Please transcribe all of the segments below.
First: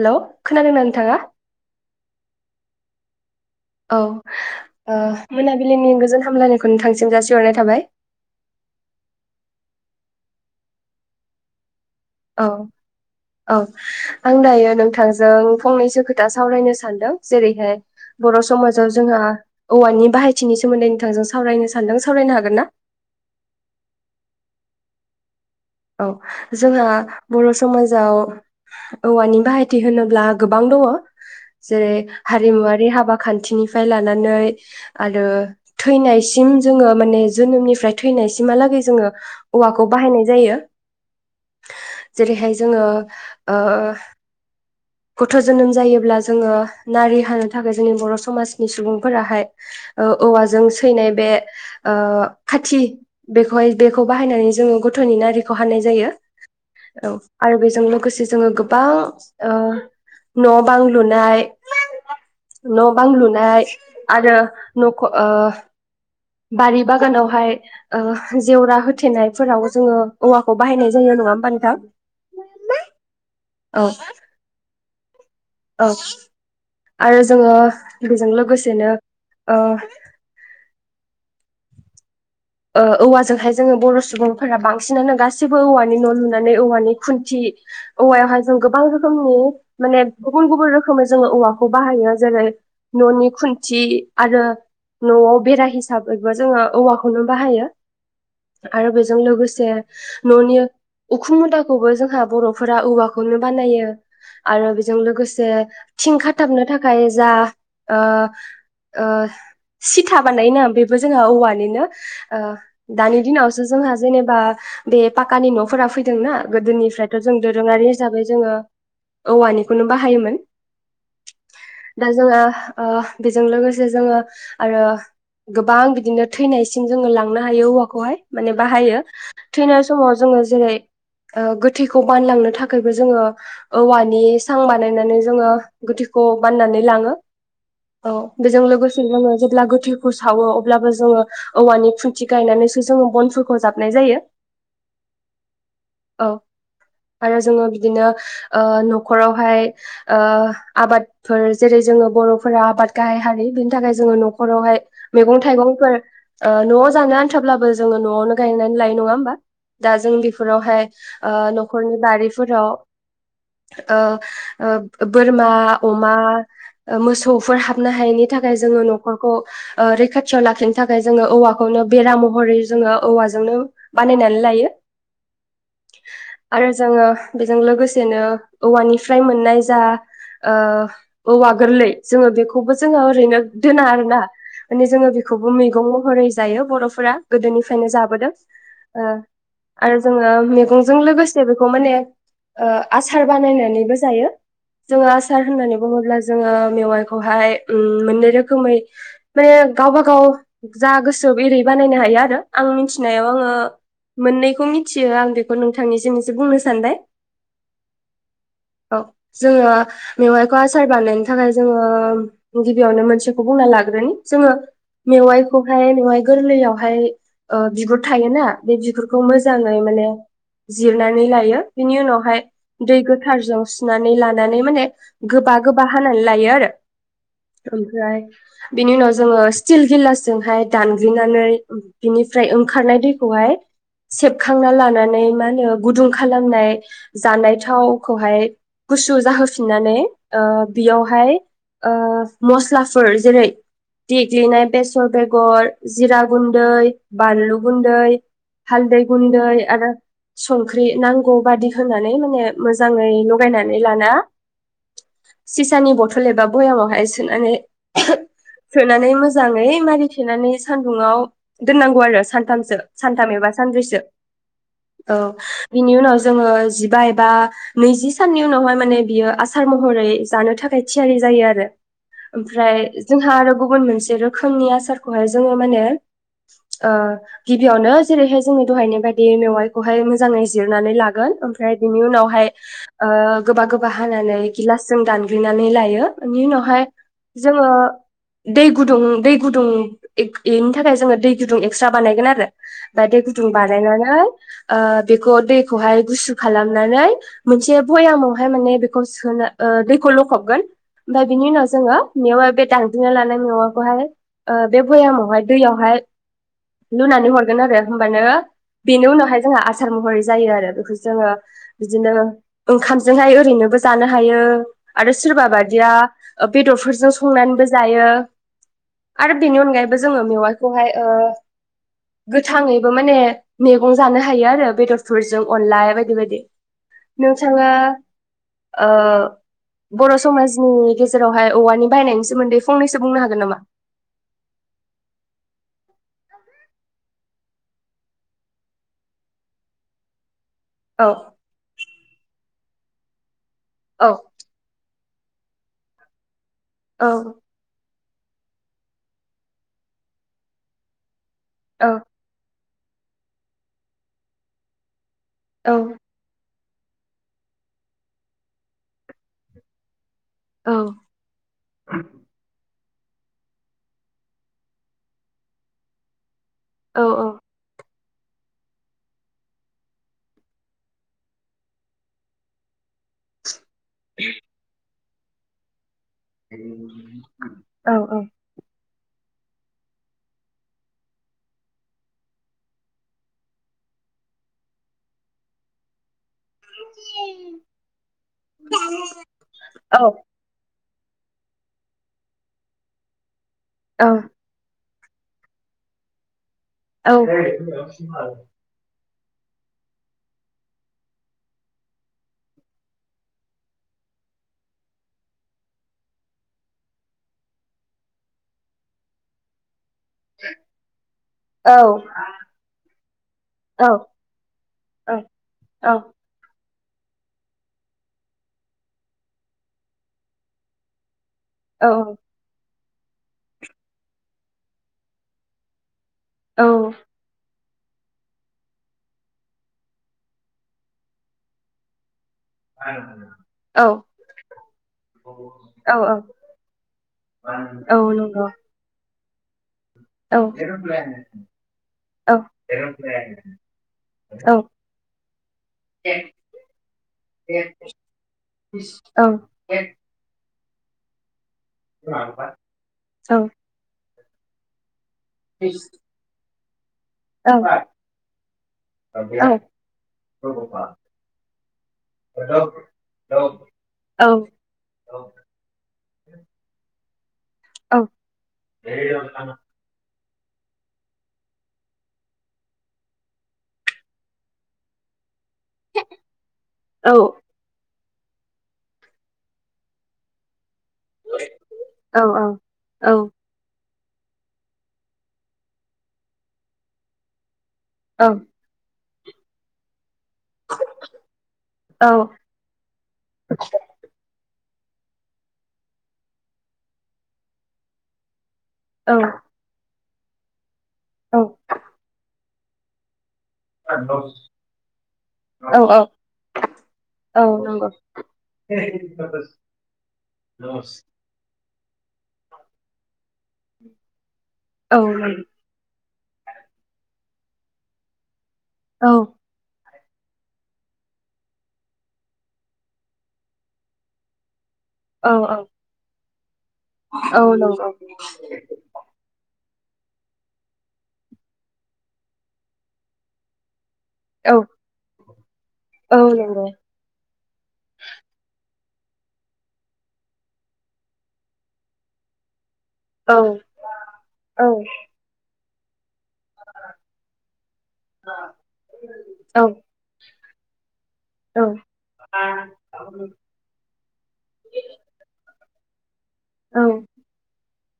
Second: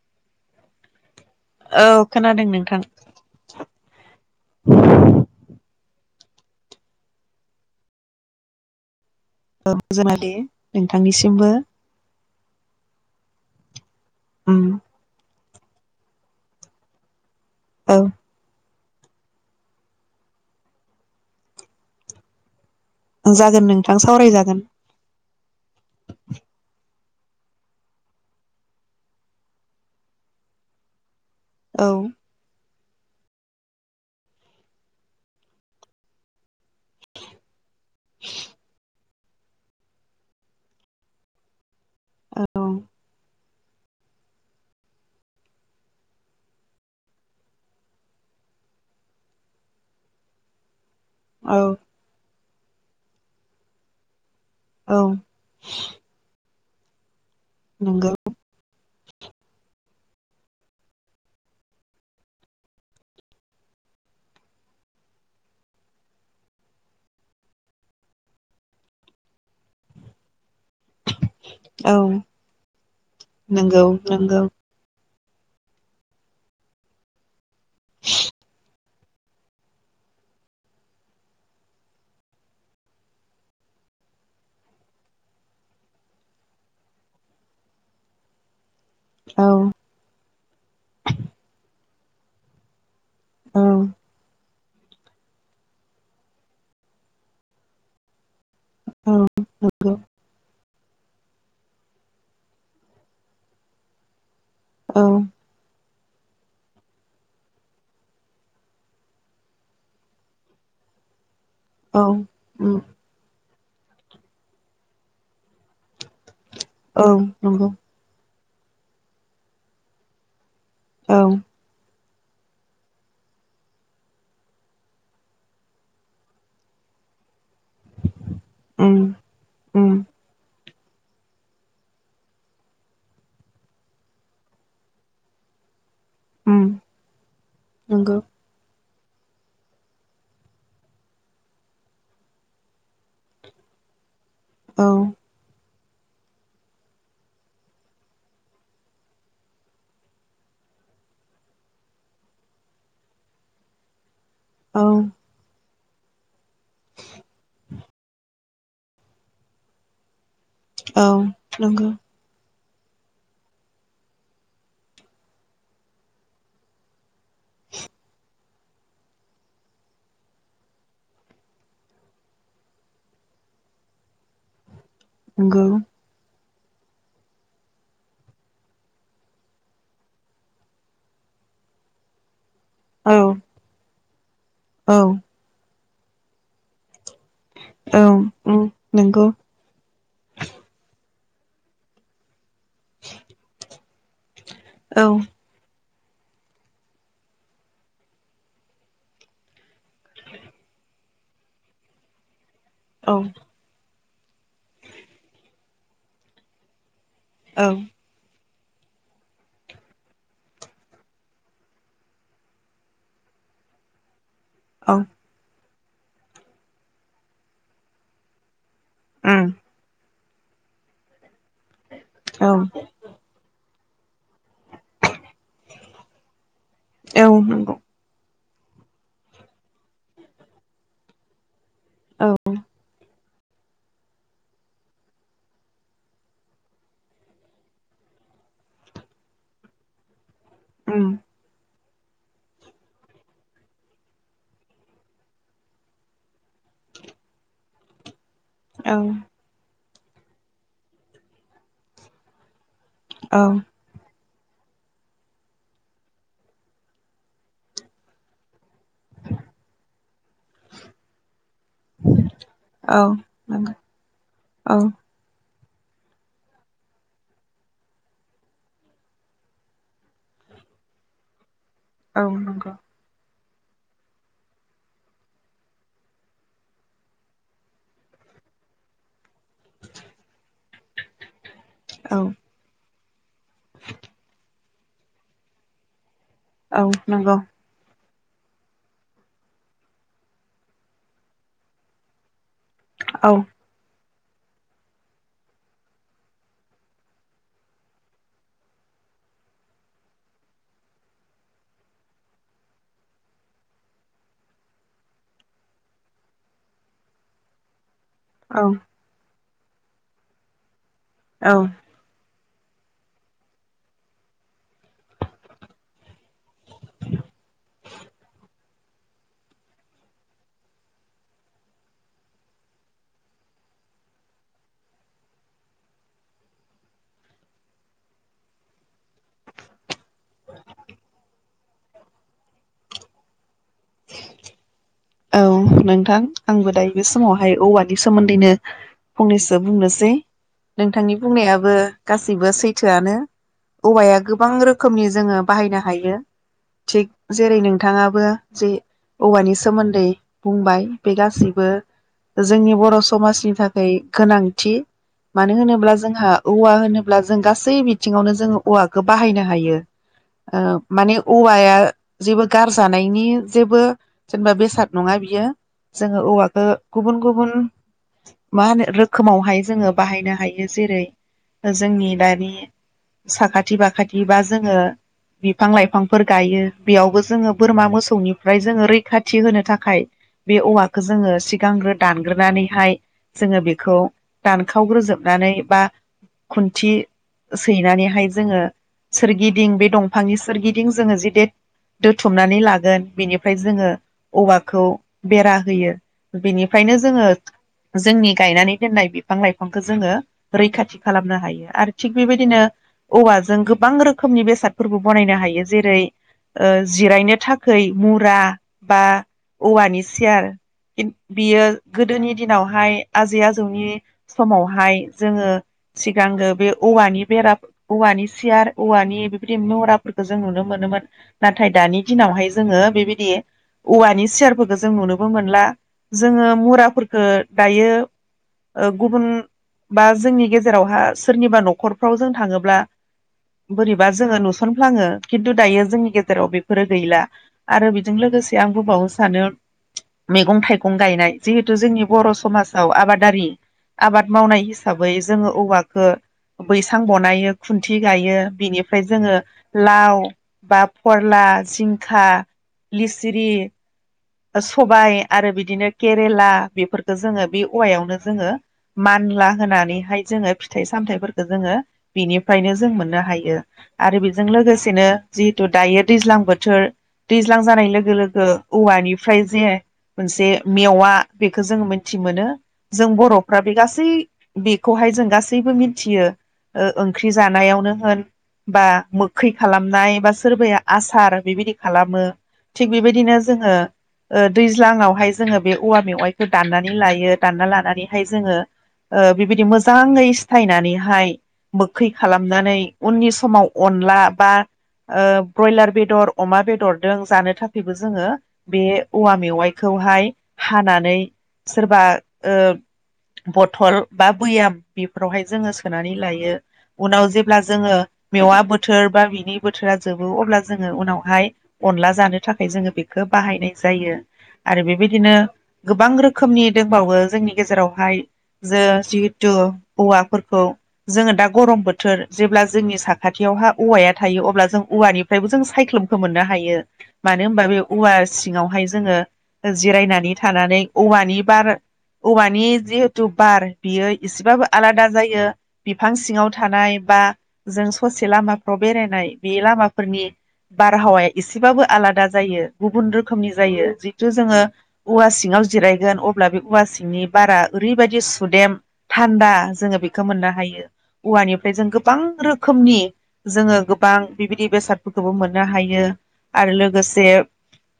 हेल' खोनादोंना नोंथाङा औ खोनादों नोंथां औ ओ मोनाबिलिनि गोज गोन हामनायखौ नोंथांसिम जासिहरनाय थाबाय औ गोजोनाय नोंथांनिसिमबो औ औ आं उम दायो नोंथांजों फंनैसो खोथा सावरायनो सानदों जेरैहाय औ बर' समाज जोंहा औवानि बाहायथिनि सोमोन्दै नोंथांजों सावरायनो सानदों सावरायनो हागोन ना? जागोन नोंथां सावरायजागोन औ जोंहा बर' समाजाव औवानि बाहायथि होनोब्ला गोबां दङ जे औ हारि मुवा हाबा खान्थिनिफ्राय लानानै आरो थैनायसिम जोंङो माने जोनोमनि ओमफ्राय थैनायसिमहालागै जोंङो औवाखौ बाहायनाय जायो जेरैहाय औ जोङो ओ गथ' जोनोम जायोब्ला जोङो नारि हानो थाखाय जोंनि बर' समाजनि सुबुंफोराहाय ओ औवाजों थैनाय बे औ ओ खाथि बेखौहाय बेखौ बाहायनानै जोङो औ गथ'नि नारिखौ हानाय जायो औ आरो बेजों नंगौ लोगोसे जोङो गोबां ओ न' बां लुनाय न' बां लुनाय आरो नखर ओ बारि बागानावहाय ओ जेवरा होथेनायफोराव जोङो औवाखौ बाहायनाय होयो नङा होमबा नोंथां नोंगौ औ नोंगौ औ आरो जोङो बेजों लोगोसेनो ओ ओ औवाजोंहाय जोङो बर' सुबुंफोरा बांसिनानो गासैबो औवानि न' लुनानै औवानि खुन्थि औवायावहाय जों गोबां रोखो औ मनि गुबुन गुबुन रोखोमै जोङो औवाखौ बाहायो जेरै न'नि औ खुन्थि आरो न'आव बेरा हिसाबैबो जोङो औवा खौनो बाहायो आरो बेजों औ लोगोसे नंगौ न'नि उखुम मुदाखौबो जोंहा बर'फोरा औवाखौनो बानायो आरो बिजों औ लोगोसे थिं खाथाबनो थाखाय जा ओ ओ सिथा बानायोना बेबो जोंहा औवानि ओ औ उम दानि दिनाव जोंहा जेनेबा बे पाकानि न'फोरा फैदोंना औ गोदोनिफ्रायथ' नंगौ जों औवानिखौनो बाहायोमोन औ दा जोङा ओ बेजों लोगोसे जोङो आरो गोबां बिदिनो थैनाय थिं जोङो लां नो हायो औवाखौहाय माने उम बाहायो थैनाय उम समाव जोङो जेरै ओ गोथैखौ बानलांनो थाखायबो जोङो औवानि सां बानायनानै जोङो गोथैखौ उम बाननानै लाङो नंगौ औ बेजों लोगोसे ङो जेब्ला गोथैखौ सावो अब्लाबो जोङो औवानि खुन्थि गायनानैसो जोङो बनफोरखौ जाबनाय जायो औ औ आरो जोङो बिदिनो ओ न'खरावहाय ओ आबादफोर जेरै जोङो बर'फोरा आबाद गाहाय हारि बिनि थाखाय जोङो न'खर हरावहाय औ मैगं थाइगंफोर ओ न'आव जानो आन्थाब्लाबो जोङो न'आवनो गायनानै दा जों बेखौ फोरावहाय औ ओ नंगौ न'खरनि बारिफोराव ओ ओ बोरमा अमा मोसौ फोर हाबनो हायिनि थाखाय जोङो न'खरखौ रैखाथियाव लाखिनो थाखाय थाखाय जोङो औवाखौनो बेरा महरै जोङो औवाजोंनो बानायनानै लायो नंगौ आरो जोङो बेजों लोगोसेनो औवानिफ्राय मोननाय जा ओ औवा गोरलै जोङो बे बेखौबो जोङो औ ओरैनो दोना आरोना माने औ जोङो बेखौबो मो ग महरै जायो बर'फोरा गोदोनिफ्रायनो औ उम जाबोदों ओ नंगौ आरो जोङो मैगंजों लोगोसे से बेखौ माने आसार बानायनानैबो जायो औ जोङो आसार होननानै बुङोब्ला जोङो मेवाइखौहाय मोननै रोखोमै माने गाबा गाव दा गोसो एरै बानायनो हायो आरो आं औ मिथिनायाव आङो मोननैखौ मिथियो आं बेखौ नोंथांनिसिम एसे बुंनो सानबाय औ औ जोंङो मेवाइखौ आसार बानायनायनि थाखाय जोंङो गिबियावनो मोनसेखौ बुंना लाग्रोनि जोंङो औ उम मेवाइ खौहाय मेवाय गोरलैयावहाय ओ बिगुर थायोना बे बिगुरखौ मोजांङै माने जिरनानै लायो। बिनि उनावहाय औ दै गोथारजों नानै ला नानै माने गोबा गोबा हानानै लायो आरो औ नंगौ ओमफ्राय बिनि उनाव जोंङो स्टेल गिलास जोंहाय दानग्लिनानै औ बिनिफ्राय ओंखारनाय दै खौहाय सेबखांना लानानै मा होनो गुदुं खालामनाय जानाय थावखौहाय गुसु जाहोफिननानै ओ उम बियावहाय ओ मस्लाफोर जेरै देग्लिनाय बेस गर बेगर जिरा गुन्दै बानलु गुन्दै औ हालदै गुन्दै आरो संख्रि नांगौ बादि होनानै माने मोजांङै औ लगायनानै लाना सिसानि बथल एबा बयामावहाय सोनानै सोनानै मोजांङै मारि थेनानै सानदुंआव दोननांगौ आरो सानथामसो औ सानथाम एबा नंगौ सानब्रैसो औ बिनि उनाव जोंङो जिबा एबा नैजि साननि उनावहाय माने बियो आसार महरै जानो थाखाय थियारि जायो आरो। औ नंगौ ओमफ्राय जोंहा आरो गुबुन मोनसे रोख खोमनि आसारखौहाय जोंङो माने ओ गिबियावनो जेरै हाय जोंङो दहायनि बाय बे मेवाइखौहाय मोजांङै जिरनानै लागोन ओमफ्राय बिनि औ उनावहाय ओ गोबा गोबा हानानै गिलासजों दानग्लिनानै लायो। ओनि उनावहाय औ नंगौ जोंङो दै गुदुं दै गुदुं इग इनि थाखाय जोंङो दै गुदुं एक्सट्रा बानायगोन आरो। दा दै औ गुदुं बानायनानै ओ बेखौ दैखौहाय गुसु खालामनानै मोनसे भयामावहाय माने बेखौ सोनो ओ दैखौ लखबगोन ओमफ्राय बिनि उनाव जोंङो मेवा बे दांनग्लिना लानाय मेवाय खौहाय ओ बे भयामावहाय दैयावहाय लुनानै हरगोन आरो। होमबानो औ बेनि उनावहाय जोंहा आसार महरै जायो आरो बेखौ जोंङो औ बिदिनो ओंखामजोंहाय ओरैनोबो जानो हायो आरो सोरबा बायदिया ओ बेदरफोरजों संनानैबो जायो। आरो बेनि अनगायैबो जोंङो मेवाइखौहाय ओ गोथांङैबो माने मेगं जानो हायो आरो बेदरफोरजों अनला बायदि बायदि नोंथांङा ओ बर' समाजनि गेजेरावहाय औवानि बाहायनायनि सोमोन्दै फंनैसो बुंनो हागोन नामा? औ नोंथां आंबो दायो बे समावहाय औवानि सोमोन्दैनो फंनैसो बुंनोसै। औ नोंथांनि बुंनायाबो गासिबो सैथ थोआनो। औ औवाया गोबां रोखोमनि जोंङो बाहायनो हायो। औ थिग जेरै नोंथांङा बो जे औवानि सोमोन दै बुंबाय बे गास सिबो औ जोंनि बर' समाजनि थाखाय गोनांथि। मानो औ होनोब्ला जोंहा औवा होनोब्ला जों गासै बिथिंङावनो जोंङो औवाखौ बाहायनो हायो । औ ओ माने औवाया जेबो गाज्रि जानायनि जेबो जेनेबा बेसाद नंङा बियो जोंङो औवा ओ गुबुन औ गुबुन माहोनो रोखोमावहाय जोंङो बाहायनो हायो जेरै जोंनि दानि साखाथ थिबा खाथिबा जोंङो बिफां लाइफां फोर गायो बेयावबो जोंङो बोरमा औ मोसौनिफ्राय जोंङो रैखाथ थि होनो था खाय बे औवाखौ जोंङो सिगांग्रो दानग्रोनानैहाय जोंङो बेखौ दानखावग्रोजोबनानै बा खुन्थि सैनानैहाय जोंङो सोरगिदिं बे औ दंफांनि सोरगि दिं जोंङो जि दे दुथुमनानै लागोन बिनि फ्राय जोंङो औ औवा खौ बेरा होयो । बिनिफ्रायनो औ जोंङो जोंनि गायनानै दोननाय बे बिफां लाइफांखौ जोंङो रैखाथि खालामनो हायो आरो थिग बेबायदिनो औवाजों गोबां रोखोमनि बेसादफोरबो बनायनो हायो, जेरै जिरायनो थाखै मुरा बा औवानि सियार बिब-बियो गोदोनि दिनावहाय आजै आजौनि समावहाय जोंङो सिगांगो बे औवानि बेरा औवानि सियार औवानि बेबायदि मुराफोरखौ जों नुनो मोनोमोन । नाथाय दानि दिनावहाय जोंङो बेबायदि औवानि सियारफोरखौ जों नुनोबो मोनला । जोंङो औ मुरा फोरखो दायो ओ गुबुन बा जोंनि गेजेरावहा सोरनिबा नखरफ्राव जों थांङोब्ला बोरैबा जोंङो नुसनफ्लाङो खिन्थु दायो औ जोंनि गेजेराव बेफोरो गैला आरो औ बेजों नंगौ लोगोसे आं बुंबावो सानो औ मैगं थाइगं गायनाय जिहेथु जोंनि बर'समाजाव आबादारि आबाद मावनाय हिसाबै जोंङो औवाखौ बैसां बनायो खुन्थि गायो बिनिफ्राय जोंङो लाव बा फरला जिंखा, लिसिरि सबाय आरो बिदिनो केरेला बेफोर खो जोंङो बे औवायावनो जोंङो मानला होनानैहाय जोंङो फिथाइ सामथायाइफोरखौ जोंङो बिनिफ्रायनो जों मोननो हायो। आरो बेजों लोगोसेनो जिहेथु दायो दैज्लां बोथोर दैज्लां जानाय लोगो लोगो औवानिफ्राय जे मोनसे मेवा बेखौ जों मिथि मोनो जों बर'फ्रा बे गासै बेखौहाय जों गासै सैबो मिथियो ओ ओंख्रि जानायावनो होन बा मोखै खालामनाय बा सोरबाया आसार बेबायदि खालामो औ थिग बेबायदिनो जोंङो ओ दैज्लांङाव हाय जोंङो बे औवा मेवाइखौ दाननानै लायो दानना ला नानैहाय जोंङो ओ बिबायदि मोजांङै सायनानैहाय मोखै खालामनानै उननि समाव अनला बा ओ ब्रयलार बेदर, अमा बेदरजों जानो थाखायबो जोंङो बे औवा मेवाइ खौहाय [unintelligible] हानानै सोरबा ओ बथल बा बैयाम बेफोरावहाय जोंङो सोनानै लायो। उनाव जेब्ला जोंङो मेवा बोथोर बा बिनि बोथोरा जोबो अब्ला जोंङो उनावहाय अनला जानो थाखाय जोंङो बे खो बाहायनाय जायो। आरो बेबायदिनो गोबां रोखोमनि दंबावो । जोंनि गेजेरावहाय । जो जितु औवाफोरखौ जोङो दा गरम बोथोर जेब्ला जोंनि साखाथियावहा औवाया थायो अब्ला जों औवानिफ्रायबो जों सायख्लुमखौ मोननो हायो हायो । औ नंगौ । औवा सिङावहाय जोङो जिरायनानै बियो एसेबाबो आलादा जायो बिफां सिङाव थानाय बा जों ससे लामा नाव बेरायनाय बे लामाफोरनि बारहावाया एसेबाबो आलादा जायो । गुबुन रोखोमनि जायो जितु जोङोवा सिङाव जिराय अब्ला बे औवा सिंनि बारा ओरैबायदि सुदेम थानदा जोङो बेखौ मोननो हायो औवानिफाय जों गोबां रोखोमनि जोङो गोबां बेबायदि बेसादफोरखौबो मोनगो ना हायो । आरो लोगोसे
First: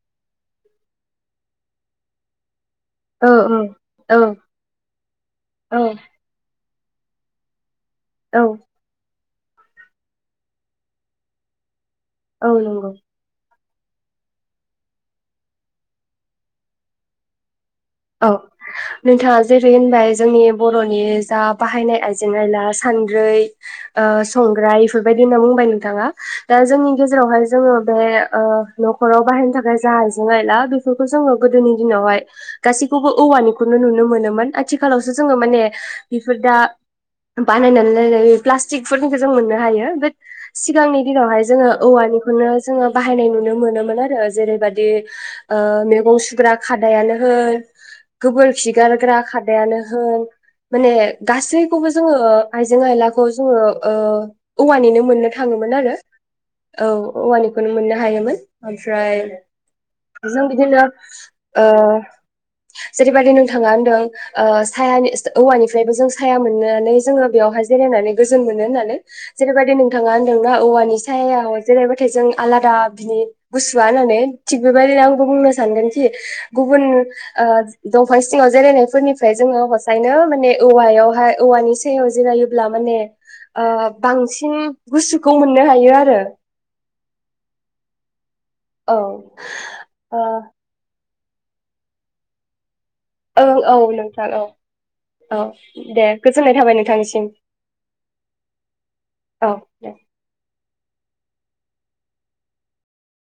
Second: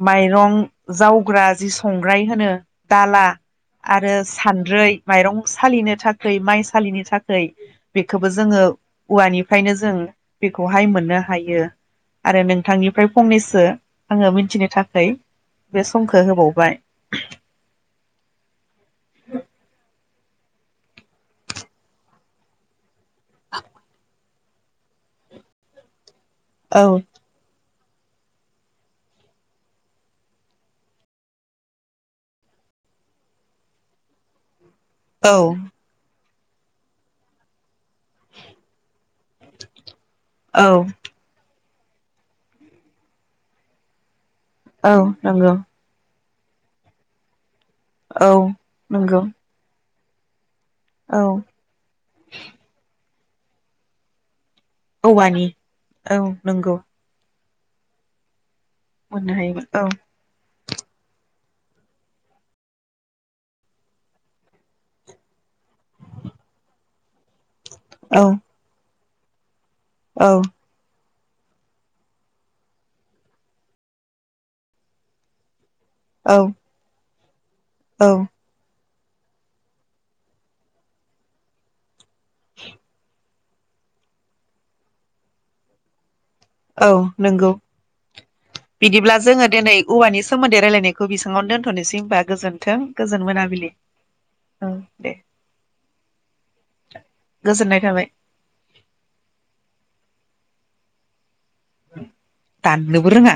माइरं जावग्रा जि संग्राय होनो दाला आरो सानद्रै माइरं सालिनो थाखाय माइ सालिनि थाखाय बेखौबो जोङो औवानिफ्रायनो जों बेखौहाय मोननो हायो । आरो नंगौ नोंथांनिफ्राय फंनैसो आङो मिथिनो थाखाय बे समखौ होबावबाय औ नोंथाङा जेरै होनबाय जोंनि बर'नि जा बाहायनाय आइजें आयला सानद्रै ओ संग्राय इफोरबायदि होनना बुंबाय नोंथाङा। दा औ जोंनि गेजेरावहाय जोङो बे ओ न'खराव बाहेरनो थाखाय जा आइजें आयला बेफोरखौ जोङो गोदोनि दिनावहाय गासैखौबो औवानिखौनो नुनो मोनोमोन आ आथिखालावसो औ जोङो माने फोदा बाननानै जेरै प्लास्टिकफोरनिखौ जों मोननो हायो बेट औ सिगांनि दिनावहाय जोङो औवानिखौनो जोंङो बाहायनाय नुनो मोनोमोन आरो। जेरै बायदि औ नंगौ ओ मेगं सु फ्रा खादायानो होन औ गोबोर खिगारग्रा नंगौ खादायानो होन माने औ गासैखौबो जोंङो आइजें आयला खौ जोंङो ओ औवानिनो मोननो औवानि थांङोमोन आरो औ नंगौ औ औवानि खनो मोननो हायोमोन। ओमफ्राय मोननो हायोमोन जों दिनो ओ जेरै बायदि नोंथांङा होनदों ओ सायानि औवानिफ्रायबो जों साया मोननानै जोंङो बेयावहाय जिरायनानै औ गोजोन मोनो होननानै जेरै बाय ओय नोंथांङा औ होनदोंना औवानि सायाव जेरैबाथाय जों आलादा बिनि गुसुआ होननानै थिग बेबायदिनो आंबो बुंनो सानदों दि औ गुबुन ओ औ दंफां सिंयाव जेरायनाय फोरनिफ्राय जोंङो हसायनो माने औवायावहाय औवानि सायाव जिरायोब्ला माने ओ बांसिन गुसुखौ मोननो हायो आरो। औ नंगौ। औ बिदिब्ला जोंङो दिनै औवानि ओ सोमोन्दै रायलायनाय खौ बेसांयावनो दोनथ'नोसै होनबा गोजोन्थों। गोजोन औ मोनाबिलि औ नोंथां औ औ दे गोजोननाय थाबाय नोंथांनिसिम गोजोननाय थाबाय औ दे। दाननोबो रोंङा।